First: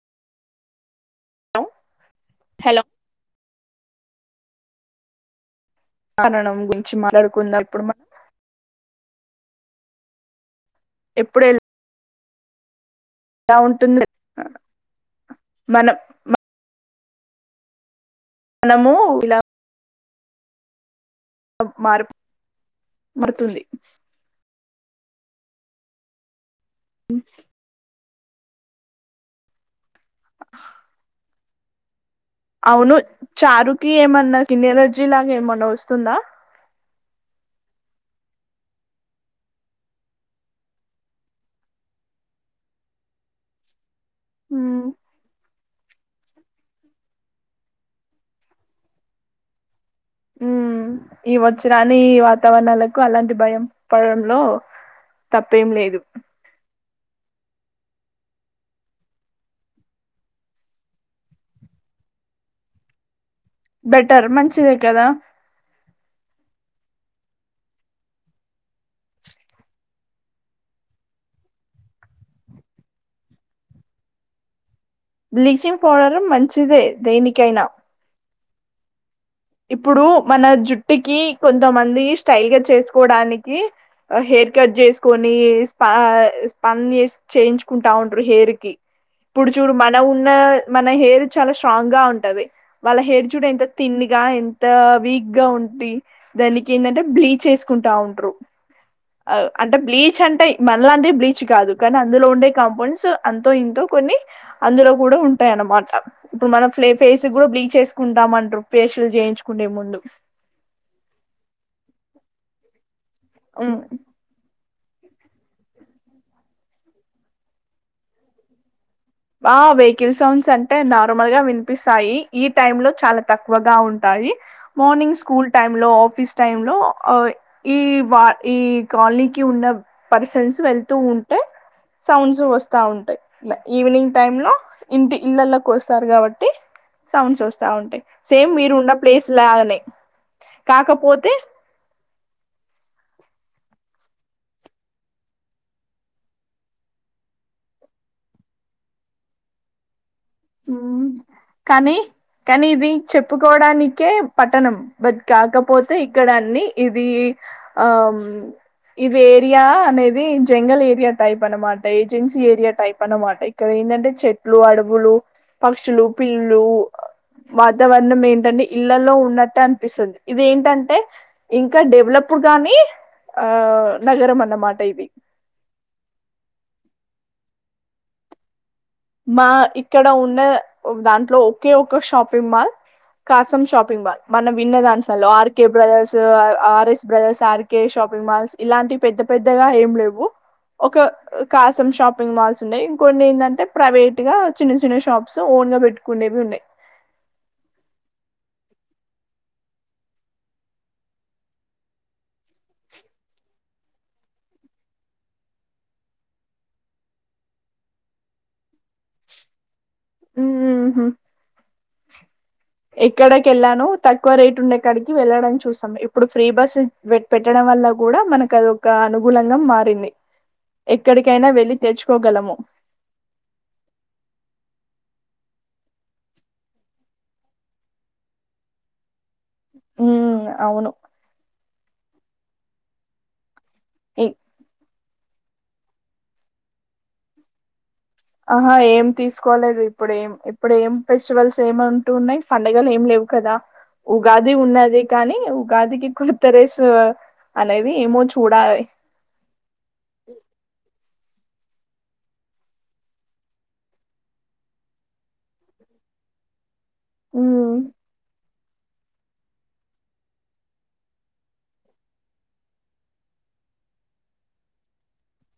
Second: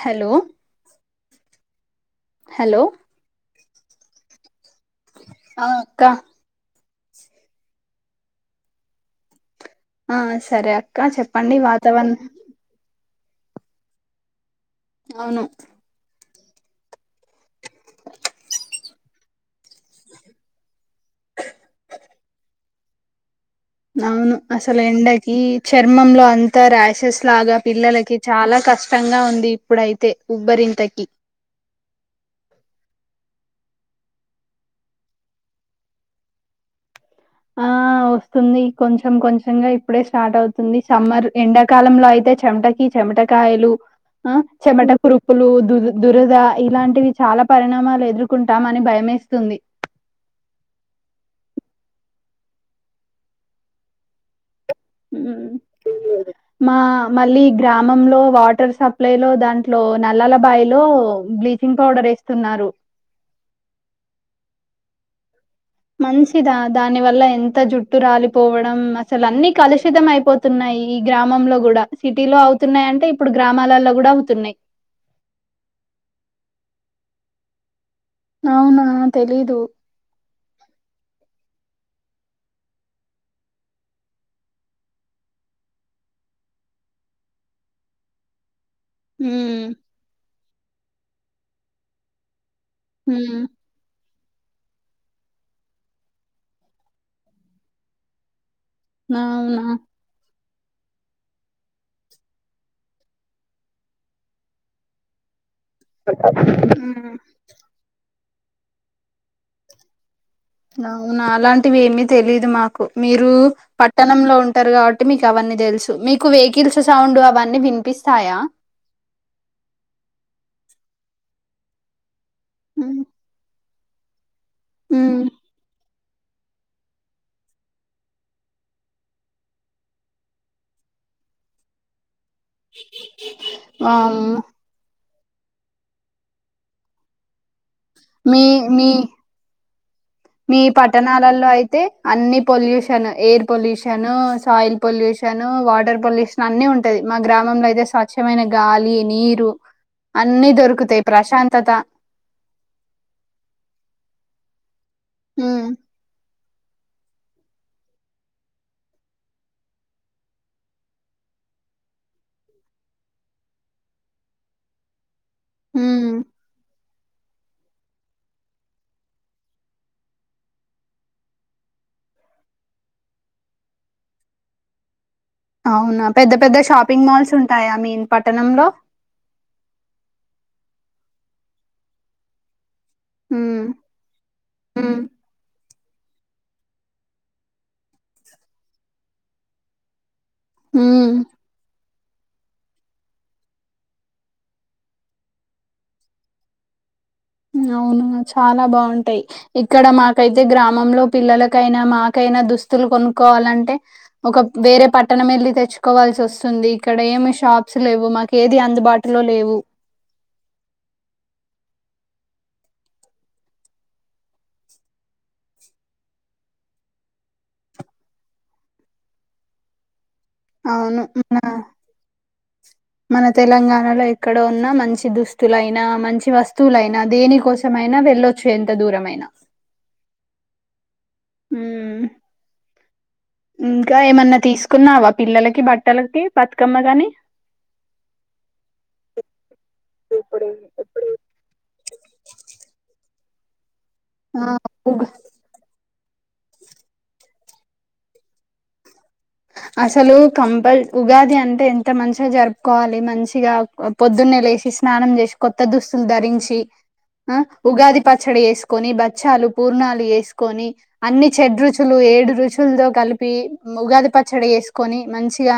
Hello hello hello ఆ అక్క కనడం గు మంచి మాట్లాడుకున్నప్పుడు మ ఆ సరే అ ఇంకా ఎప్పుడు చెప్పండి వాతావరణ్ ఎలా ఉంటుంద్ అవును మనము ఇలా మారిపొ మరుతుంది అవును అసలు ఎండయి ఈ చర్మంలో అం తా ర్యాషెస్ లాగా పిల్లలకి చాలా కష్టంగా ఉంది ఇప్పుడైతే ఉబ్బరింతకి అవును చారుకి ఏమన్నా స్కిన్ యలర్జీ లాగా ఏమన్నా వస్తుందా ఆ వస్తుంది కొంచెం కొంచెంగా ఇప్పుడే స్టార్ట్ అవుతుంది సమ్మర్ ఎండాకాలంలో అయితే చెమటకి చెమటకాయలు ఆ ఉమ్ చెమట కురుపులు దు దురద ఇలాంటివి చాలా పరిణామాలు ఎదుర్కొంటాం అని భయమేస్తుంది ఉ ఈ వచ్చి రాని ఈ వాతావరణాలకు అలాంటి భయం పడడంలో తప్పేం లేదు మా మళ్ళీ గ్రామంలో వాటర్ సప్లై లో దాంట్లో నల్లాల బాయిలో బ్లీచింగ్ పౌడర్ వేస్తున్నారు బెటర్ మంచిదే కదా మంచిదా దాని వల్ల ఎంత జుట్టు రాలిపోవడం అసలు అన్నిీ కలుషితం అయిపోతున్నాయి ఈ గ్రామంలో కూడా సిటీలో అవుతున్నాయి అంటే ఇప్పుడు గ్రామాలలో కూడా అవుతున్నాయి్ బ్లీచింగ్ పౌడరు మంచిదే దేనికైనా అవునా తెలీదు ఇప్పుడు మన జుట్టుకి కొంతమంది స్టైల్ గా చేసుకోవడానికి హెయిర్ కట్ చేసుకొని స్ప స్పన్ చేయించుకుంటా ఉంటారు హెయిర్ కి ఇప్పుడు హ్మ్ చూడు మన ఉన్న మన హెయిర్ చాలా స్ట్రాంగ్ గా ఉంటది వాళ్ళ హెయిర్ హ్మ్ చూడు ఎంత తిం ఎంత వీక్ గా ఉంటీ దానికి ఏంటంటే బ్లీచ్ వేసుకుంటా ఉంటరు అవునా అంటే బ్లీచ్ అంటాయి మనలాంటిే బ్లీచ్ కాదు కానీ అందులో ఉండే కంపోనెంట్స్ అంతో ఇంతో కొన్ని అందులో కూడా ఉ టాయ అనమాట ఇప్పుడు మనం హ్మ్ ఫేస్ కూడా బ్లీచ్ చేసుకుంటాంట ఫేషియల్ చేయించుకునే ముందు అవునా అలాంటివి ఏమి తెలీదు మాకు మీరు పట్టణంలో ఉ టరు కాబట్టి మీకు అవన్నీ తెలుసు మీకు వెహికల్స్ సౌండ్ అవన్నీ వినిపిస్తాయా ఆ వెహికల్ సౌండ్స్ అంటే నార్మల్ గా వినిపిస్తాయి ఈ టైమ్ లో చాలా తక్కువ ఉంటాయి మార్నింగ్ స్కూల్ టైమ్ లో ఫీస్ టైమ్ లో ఈ ఈ కాలనీకి ఉన్న పర్సన్స్ వెళ్తూ ఉంటే సౌండ్స్ వస్తా ఉంటాయి ఈవినింగ్ టైమ్ వామ్మో లో ఇంటి ఇల్లల్లో కోస్తారు కాబట్టి సౌండ్స్ వస్త తా ఉంటాయి మీ సేమ్ మీరు మీ ఉన్న ప్లేస్ లాగానే మీ కాకపోతే పట్టణాలలో అయితే అన్ని pollution air pollution soil pollution water pollution అన్ని ఉంటది మా గ్రామంలో అయితే స్వచ్ఛమైన గాలి నీరు అన్ని దొరుకుతాయి ప్రశాంతత కానీ కానీ ఇది చెప్పుకోవడానికే పట్టణం బట్ ఉమ్ కాకపోతే ఇక్కడ అన్నీ ఇది ఆ ఇది ఏరియా అనేది జంగల్ ఏరియా టైప్ అనమాట ఏజెన్సీ ఏరియా టైప్ అనమాట ఇక్కడ ఏందంటే చెట్లు అడవులు పక్షులు ఉమ్ పిల్లులు వాతావరణం ఏంటంటే ఇళ్లలో ఉన్నట్టే అనిపిస్తుంది ఇదేంటంటే ఇంకా డెవలప్ కాని ఆ నగరం అన్నమాట ఇది అవునా పెద్ద పెద్ద షాపింగ్ మాల్స్ ఉంటాయా మీన్ పట్టణంలో మా ఇక్కడ ఉన్న దాంట్లో ఒకే ఒక షాపింగ్ మాల్ ఉమ్ కాసం షాపింగ్ మాల్ మనం ఉమ్ విన్నదాంట్లలో RK brothers R S brothers R K shopping malls ఇలాంటి పెద్ద పెద్దగా ఏం లేవు ఒక ఉమ్ కాసం షాప్ పింగ్ మాల్స్ ఉన్నాయి ఇంకోన్ని ఏందంటే ప్రైవేట్ గా చిన్న చిన్న షాప్స్ ఓన్ గా పెట్టుకునేవి ఉన్నాయి అవును చాలా బావుంటాయి ఇక్కడ మాకైతే గ్రామంలో పిల్లలకైనా మాకైనా దు స్తులు కొనుక్కొవాలంటే ఒక వేరే పట్టణం ఎళ్ళి తెచ్చుకోవాల్సి వస్తుంది ఇక్కడ ఏమి షాప్స్ లేవు మాకు ఏది అందుబాటులో లేవు ఊహూ ఎక్కడకి వెళ్ళాను తక్కువ రేటు ఉండేకాడికి వెళ్ళడం చూసాం ఇప్పుడు ఫ్రీ బస్ పెట్టడం వల్ల కూడా మనకు అది ఒక అనుకూలంగా మారింది అవును ఎక్కడికైనా [unintelligible] వెళ్ళి తెచ్చుకోగలము మన తెలంగాణలో ఎక్కడ ఉన్నా మంచి దుస్ తులైనా మంచి వస్తువులైనా దేని కోసం అయినా వెళ్ళొచ్చు ఎంత దూరమైనా మ్మ్ అవును ఉమ్మ్ ఇంకా ఏమన్నా తీసుకున్నావా పిల్లలకి బట్టలకి బతుకమ్మ గాని ఆహా ఏం తీసుకోలేదు ఇప్పుడేం ఇప్పుడు ఏం ఫెస్టివల్స్ ఏమంటూ ఉన్నాయి పండగలేం లేవు కదా ఆ ఉగాది ఉగా ఉన్నది కానీ ఉగాదికి కుర్త్తరేస్ అనేది ఏమో చూడాలి అసలు కంపల్ ఉగాది అంత అ ఎంత మంచిగా జరుపుకోవాలి మంచిగా పొద్దున్నే లేసి స్నానం చేసి కొత్త దుస్తులు ధరించి ఆ ఉమ్, ఉగాది పచ్చడి వేసు కొని బచ్చాలు పూర్ణాలు వేసుకొని అన్ని షడ్రుచులు ఏడు రుచులతో కలిపి ఉగాది ప చ్చడి ఏసుకొని మంచిగా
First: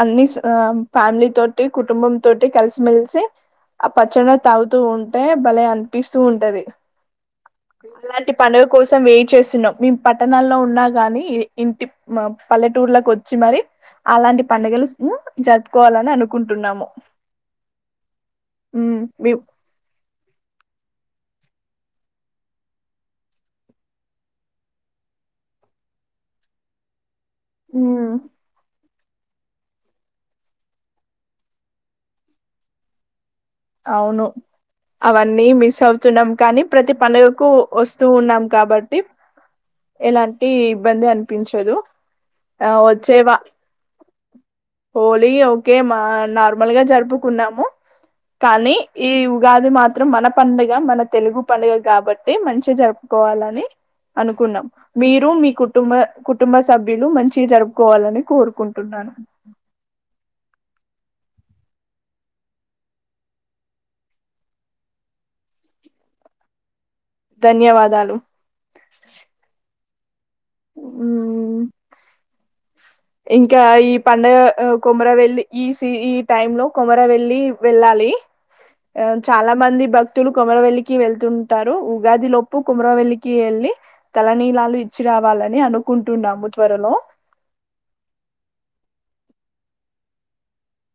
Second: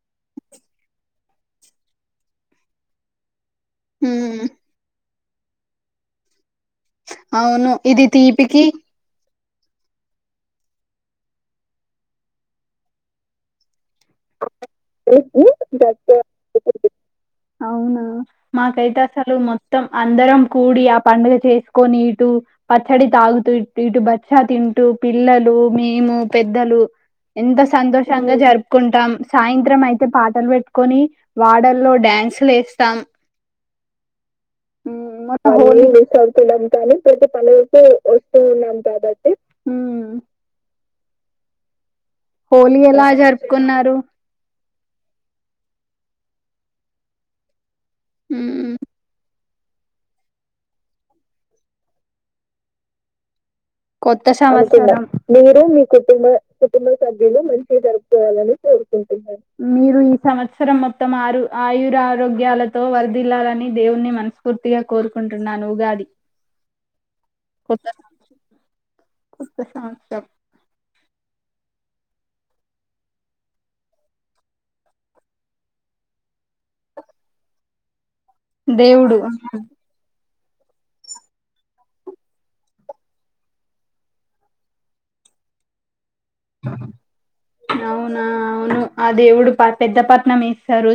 అన్నిస్ అ ఫ్యామిలీ తోటి కుటుంబం తోటి కలిసిమెలిసి ఆ పచ్చడ ఉమ్, తాగుతూ ఉన్ టే భలే అన్పిస్తూ ఉంటది అవును ఇది అలాంటి పనుల తీపికి కోసం వెయి చేసున్నాం మేము పట్టణాల్లో ఉన్నా గాని ఇంటి ఆ పల్లెటూర్లకి వచ్చి మరి అలాంటి పండగలు జరుపుకోవాలని గట్టు అనుకుంటున్నాము అవునా మాకైతే ఉమ్, అసలు మీ- మొత్తం అందరం కూడి ఆప పండుగ చేసుకొని ఇటు పచ్చడి తాగుతూ ఇటు బచ్చా తింటూ పిల్లలు మేము పెద్దలు ఎంతో ఉమ్. సంతోషంగా జరుపుకుంటాం సాయంత్రం అయితే పాటలు పెట్టుకొని వాడల్లో డ్యాన్స్ చులేస్తాం అవును అవన్నీ మిస్ అవుతున్నాం కానీ ప్రతి పండుగకు వస్తూ ఉన్నాం కాబట్టి ఎలాంటి ఇబ్బంది అనిపించదు. ఆ హోలీ ఎలా వచ్చేవా జరుపుకున్నారు హోలీ ఓకే మా నార్మల్ గా జరుపుకున్నాము మ్మ్ కానీ ఈ ఉ గాది మాత్రం మన పండుగ మన తెలుగు పండుగ కాబట్టి మంచిగా జరుపుకోవాలని కొత్త అనుకున్నాం సంవత్సరం మీరు మీ కుటుంబ కుటుంబ సభ్యులు మంచిగా జరుపుకోవాలని కోరుకుంటున్నాను మీరు ఈ సంవత్సరం మొత్తం ఆరు. ఆయురా ఆరోగ్యాలతో వరదిల్లాలని దేవుణ్ణి మనస్ఫూర్తిగా కోరుకుంటున్నాను ఉగాది. ధన్యవాదాలు [unintelligible] టం ఇంకా ఈ పండగ కొమర వెల్లి ఈ ఈ టైమ్ లో కొమర వెళ్లి వెళ్ళాలి దేవుడు క్తులు కొమరవెల్లికి వెళ్తుంటారు ఉగాదిలోపు కోమరవెల్లికి వెళ్లి తలనీలాలు ఇచ్చి రా, వాలని అనుకుం అవునా అవును అ దేవుడు పెద్ద పట్నం ఇస్తారు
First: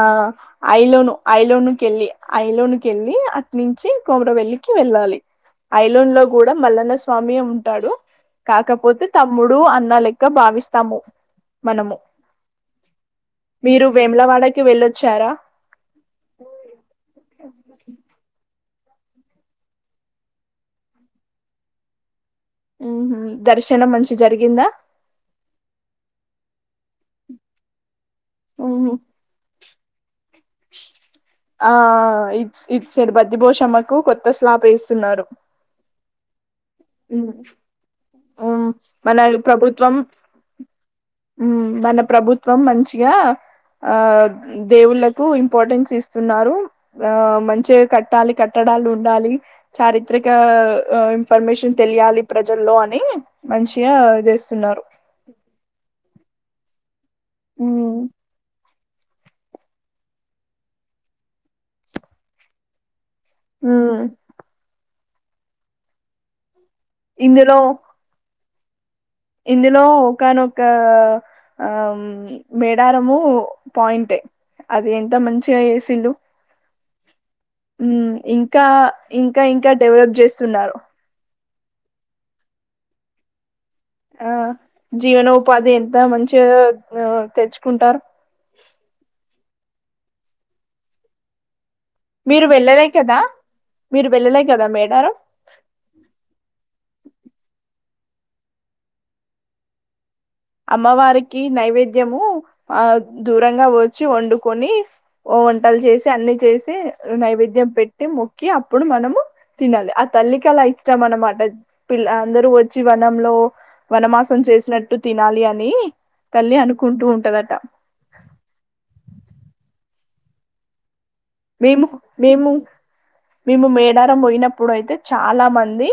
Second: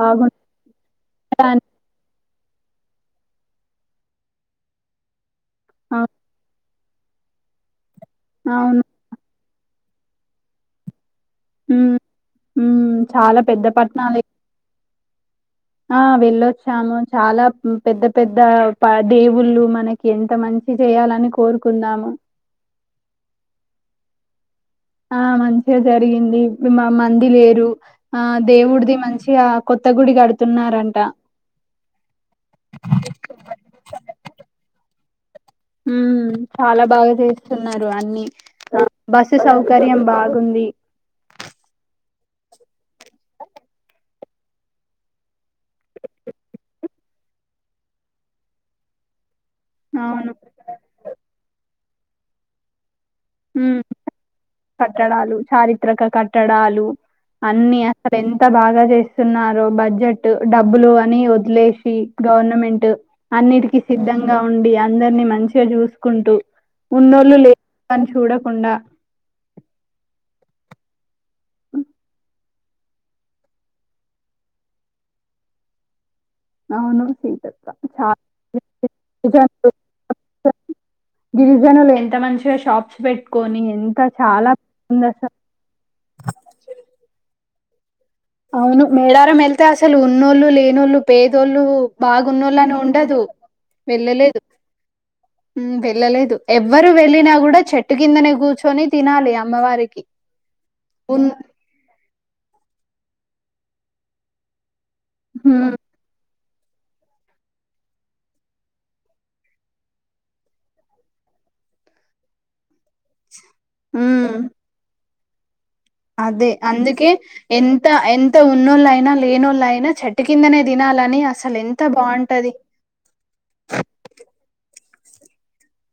ఆ ఐలోను ఐలోను కెళ్లి అఐలోనికి వెళ్ళలి అట్నుంచి కోమర వెల్లికి వెళ్ళాలి ఐలండ్ లో కూడా మళ్ళ స్వామి ఉంటాడు అవును కాకపోతే తమ్ముడు అన్న లెక్క భావిస్తాము మనము ఉమ్ ఉమ్ చాలా పెద్ద మీరు పట్టణాలు వేములవాడ వెలో వచ్చారా ఆ వెళ్ళొచ్చాము చాలా పెద్ద పెద్ద దేవుళ్ళు మనకి ఎంత మంచి చేయాలని కోరుకున్నాము మ్ దర్శనం మంచి జరిగిందా ఆ మంచిగా జరిగింది మంది లేరు ఆ ఓహో దేవుడిది మంచిగా కొత్త గుడి కడుతున్నారంట ఆ ఇ ఇది చిరి బద్ది భోషమ్మకు కొత్త స్లాప్ వేస్తున్నారు ఉమ్ చాలా బాగా చేస్తున్నారు అన్ని ఊమ్ ఆ మన బస్సు ప్రభుత్వం సౌకర్యం బాగుంది ఊమ్ మన ప్రభుత్వం మంచిగా ఆ దేవుళ్ళకు ఇంపార్టెన్స్ ఇస్తున్నారు ఆ మంచిగా కట్టాలి కట్టడాలు ఉండాలి చారిత్రక అవును ఇన్ఫర్మేషన్ తెలియాలి ప్రజల్లో అని ఉమ్ మంచిగా చేస్తున్నారు కట్టడాలు చారిత్రక కట్టడాలు అన్ని ఊమ్ అసలు ఎంత బాగా చేస్తున్నారు బడ్జెట్ డబ్బులు అని వదిలేసి గవర్నమెంట్ అన్నిటికిీ ఊమ్ సిద్ధంగా ఉండి యా అందరినీ మంచిగా చూసుకుంటూ ఉన్నోళ్ళు ఇందులో లేని వాళ్ళని చూడకుండా ఇందులో ఒకానొక ఆ మేడారము పాయింటే అది ఎంత మంచిగా చేసిళ్లు నవనూసి ఉమ్ ఇంకా ఇంకా గిరిజనులు ఇంకా డెవలప్ చేస్తున్నారు గిరిజనులు ఎంత మంచిగా షాప్స్ పెట్టుకొని ఎంత ఆ చాలా ఉంది జీవన అసలు ఉపాధి ఎంత మంచిగా తెచ్చు కుంటారు అవును మేడారం వెళ్తే అ అసలు ఉన్నోళ్ళు లేనోళ్ళు పేదోళ్ళు మీరు బాగున్నోళ్ళనే వెళ్ళలే కదా ఉండదు మీరు వెళ్ళలేదు వెళ్ళలే కదా మేడారం వెళ్ళలేదు ఎవ్వరు వెళ్ళిన కూడా చెట్ చెట్టు కిందనే కూర్చొని తినాలి అమ్మవారికి ఉన్ అమ్మవారికి నైవేద్యము ఆ దూరంగా వచ్చి వండుకొని ఓ ఉమ్ వంటలు చేసి అన్ని చేసి నైవేద్యం పెట్టి మొక్కి అప్పుడు మనము తినాలి ఆ తల్లికి అలా ఇష్టం అనమాట పిల్ల అందరూ వచ్చి వనంలో ఉమ్, వనమాసం చేసినట్టు తినాలి అని అదే తల్లి అనుకుంటూ అందుకే ఉంటదట ఎంత ఎంత ఉన్నోళ్ళ అయినా లేనోళ్ళ అయినా చెట్టు కిందనే తినాలని అసలు ఎంత మేము మేము బాగుంటది మేము మేడారం పోయినప్పుడు అయితే చాలా మంది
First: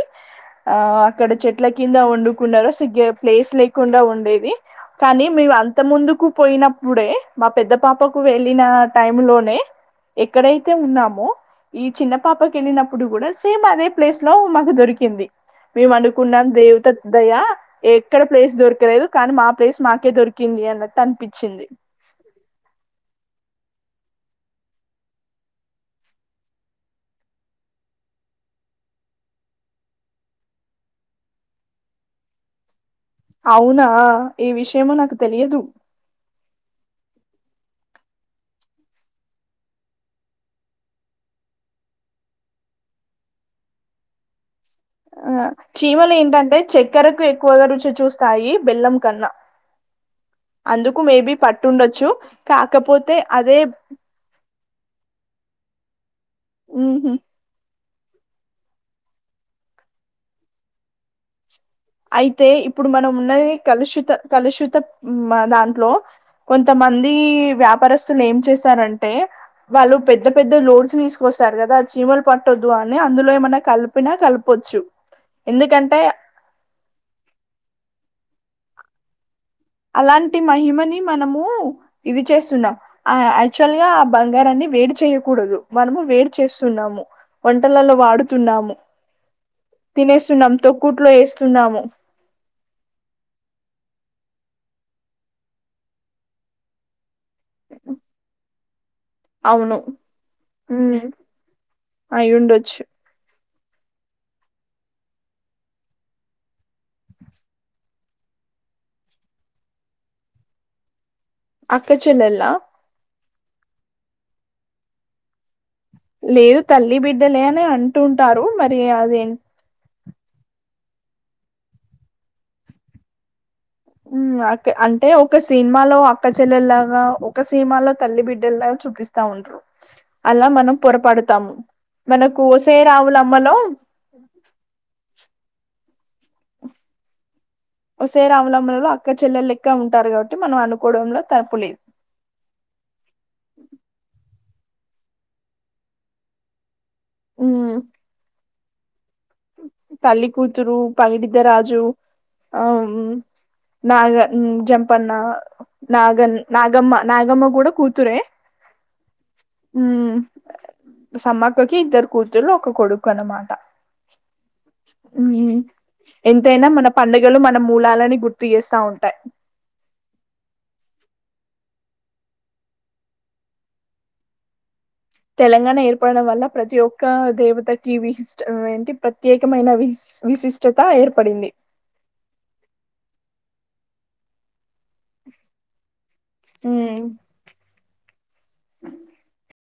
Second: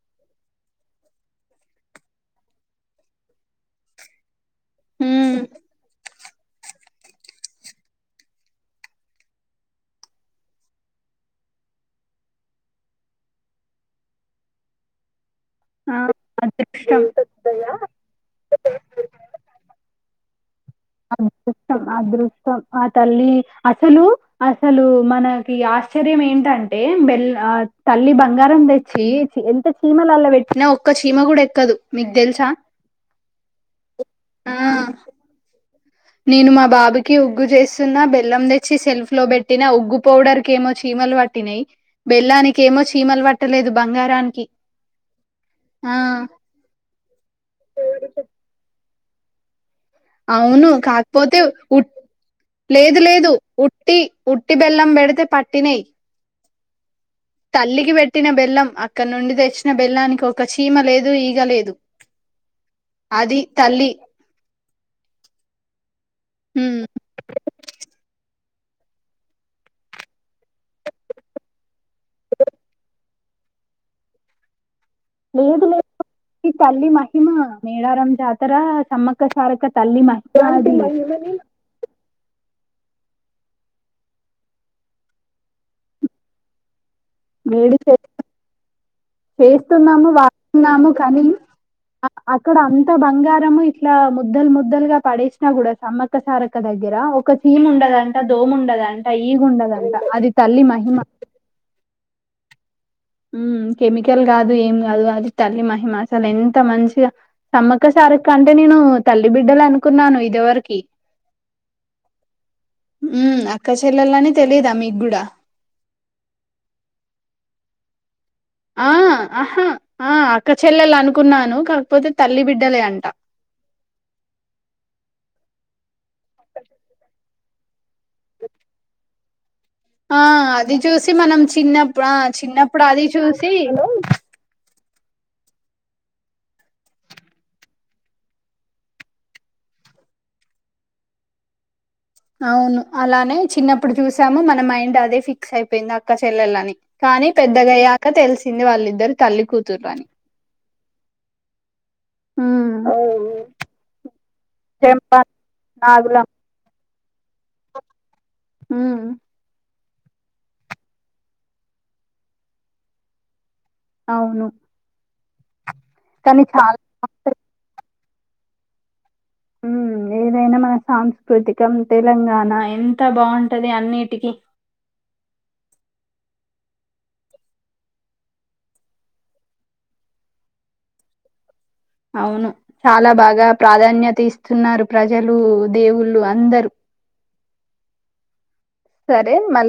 ఆ అక్కడ చెట్ల కింద వండుకున్నారు సరిగ్గా ప్లేస్ లేకుండా ఉండేది కానీ ఉమ్ మేవ అంత ముందుకు పోయినప్పుడే మా పెద్ద పాపకు వెళ్ళిన టైమ్ లోనే ఎక్కడైతే ఉన్నామో ఈ చిన్న పాపకి వెళ్ళినప్పుడు కూడా సేమ్ అదే ప్లేస్ లో మాకు దొరికింది మేము ఆ అనుకున్నాం దేవత దయ అదృష్టం ఎక్కడ ప్లేస్ దొరకలేదు కానీ మా ప్లేస్ మాకే దొరిక అదృష్టం అదృష్టం ఆ తల్లి అసలు అసలు మనకి ఆశ్చర్యం ఏంటంటే బెల్ తల్లి బంగారం తెచ్చి ఎంత చీమలల్ల పెట్టినా ఒక్క చీమ కూడా ఎక్కదు మీకు తెలుసా అవునా ఈ ఆ విషయమో నాకు తెలియదు నేను మా బాబుకి ఉగ్గు చేస్తున్న బెల్లం తెచ్చి షెల్ఫ్ లో పెట్టినా ఉగ్గు పౌడర్ క ఏమో చీమలు పట్టినాయి బెల్లానికి ఏమో చీమలు పట్టలేదు బంగారానికి ఆ ఆ చీమలు ఏంటంటే చక్కెరకు ఎక్కువగా రుచి చూస్తాయి బెల్లం కన్నా అవును అందుకు మేబీ కాకపోతే ఉట్ పట్టుండొచ్చు లేదు కాకపోతే లేదు అదే ఉట్టి ఉట్టి బెల్లం పెడితే పట్టినయి ఉహూ తల్లికి పెట్టిన బెల్లం అక్కడ నుండి తెచ్చిన బెల్లానికి ఒక చీమ లేదు ఈగ లేదు అయితే ఇప్పుడు మనం అది ఉన్నది తల్లి కలుషిత కలుషిత దాంట్లో ఉమ్ కొంతమంది వ్యాపారస్తులు ఏం చేస్త రంటే వాళ్ళు పెద్ద పెద్ద లోడ్స్ తీసుకొస్తారు కదా చీమలు పట్టొదు అని అందులో ఏమన్నా కలిపినా కలపొచ్చు లేదు లేదు ఎందుకంటే ఈ తల్లి మహి మ మేడారం జాతర సమ్మక సా అలాంటి మహిమని మనము ఇది చేస్తున్నాం ఆ యాక్చువల్ గా ఆ బంగారాన్ని వేడి చేయకూడదు మనము వేడి చేస్తున్నాము వేడు వంటలలో చే వాడుతున్నాము చేస్తున్నాము తినేస్తున్నాం వాడుతున్నాము తొక్కుట్లో కానీ వేస్తున్నాము అక్కడ అంత బంగారము ఇట్లా ముద్దల్ ముద్దలుగా పడేసినా కూడా సమ్మక్క సారక్క దగ్గర ఒక చీమ ఉండదు అంటా దోమ ఉండదు అంటా కదా ఈగ అవును ఉండదంతా అది తల్లి మహిమ అయి ఉండ వచ్చు ఉమ్ కెమికల్ కాదు ఏం కాదు అది తల్లి మహిమా అసల ఎంత మంచిగా సమ్మక్క సారక్క అంటే నేను తల్లి బిడ్డలు అనుకున్నాను ఇదివరకి అక్కచెల్లెల్లా ఉమ్ అక్క చెల్లెల అని తెలీదా మీకు కూడా లేదు తల్లి బిడ్డలే అని అంటుం ఆ ఆహా ఆ అక్క చెల్లెలు అనుకున్నాను కాకపోతే తల్లి బిడ్డలే అంట ఉమ్ అంటే ఒక సినిమాలో ప్రజల లాగా కొక్కసినీమాలో తల్లి బిడ్డలా గా చూపిస్తా ఉండ్రు ఆ అది చూసి మనం చిన్నప్పు ఆ మనకు ఓసే చిన్నప్పుడు అది చూసి రావులమ్మలో ఒసేయ్ రాములమ్ములలో అక్క చెల్లె లెక్క ఉంటారు కాబట్టి మనం అనుకోవడంలో తప్పులేదు అవును అలానే చిన్నప్పుడు చూసాము మ మన మైండ్ అదే ఫిక్స్ అయిపోయింది అక్క చెల్లెల అని కానీ పెద్దగ మ్ అయ్యాక తెలుసు సిన్ని వాళ్ళ ఇద్దరు తల్లి కూతురు పగిడత రాజు ఆ నాగ జంపన్న నాగులం నాగన్ నాగమ్మ నాగమ్మ కూడా కూతురే ఉమ్ ఉమ్ సమ్మక్కకి ఇద్దరు కూతుర్లు ఒక కొడుకు అనమాట అవును ఉమ్ కానీ ఎంతైనా చాలా మన పండుగలు మన మూలాలని గుర్తు చేస్తా ఉంటాయి. ఊ ఏదైనా మన సాంస్కృతికం తెలంగాణ ఎంత బాగుంటది అన్నిటికీ తెలంగాణ ఏర్పడడం వల్ల ప్రతి ఒక్క దేవతకి విశిష్ట ఏంటి ప్రత్యేకమైన విశి విశిష్టత ఏర్పడింది. అవును చాలా బాగా ప్రాధాన్యత ఇస్తున్నారు. ప్రజలు దేవుళ్ళు అందరూ మ్ సరే మళీ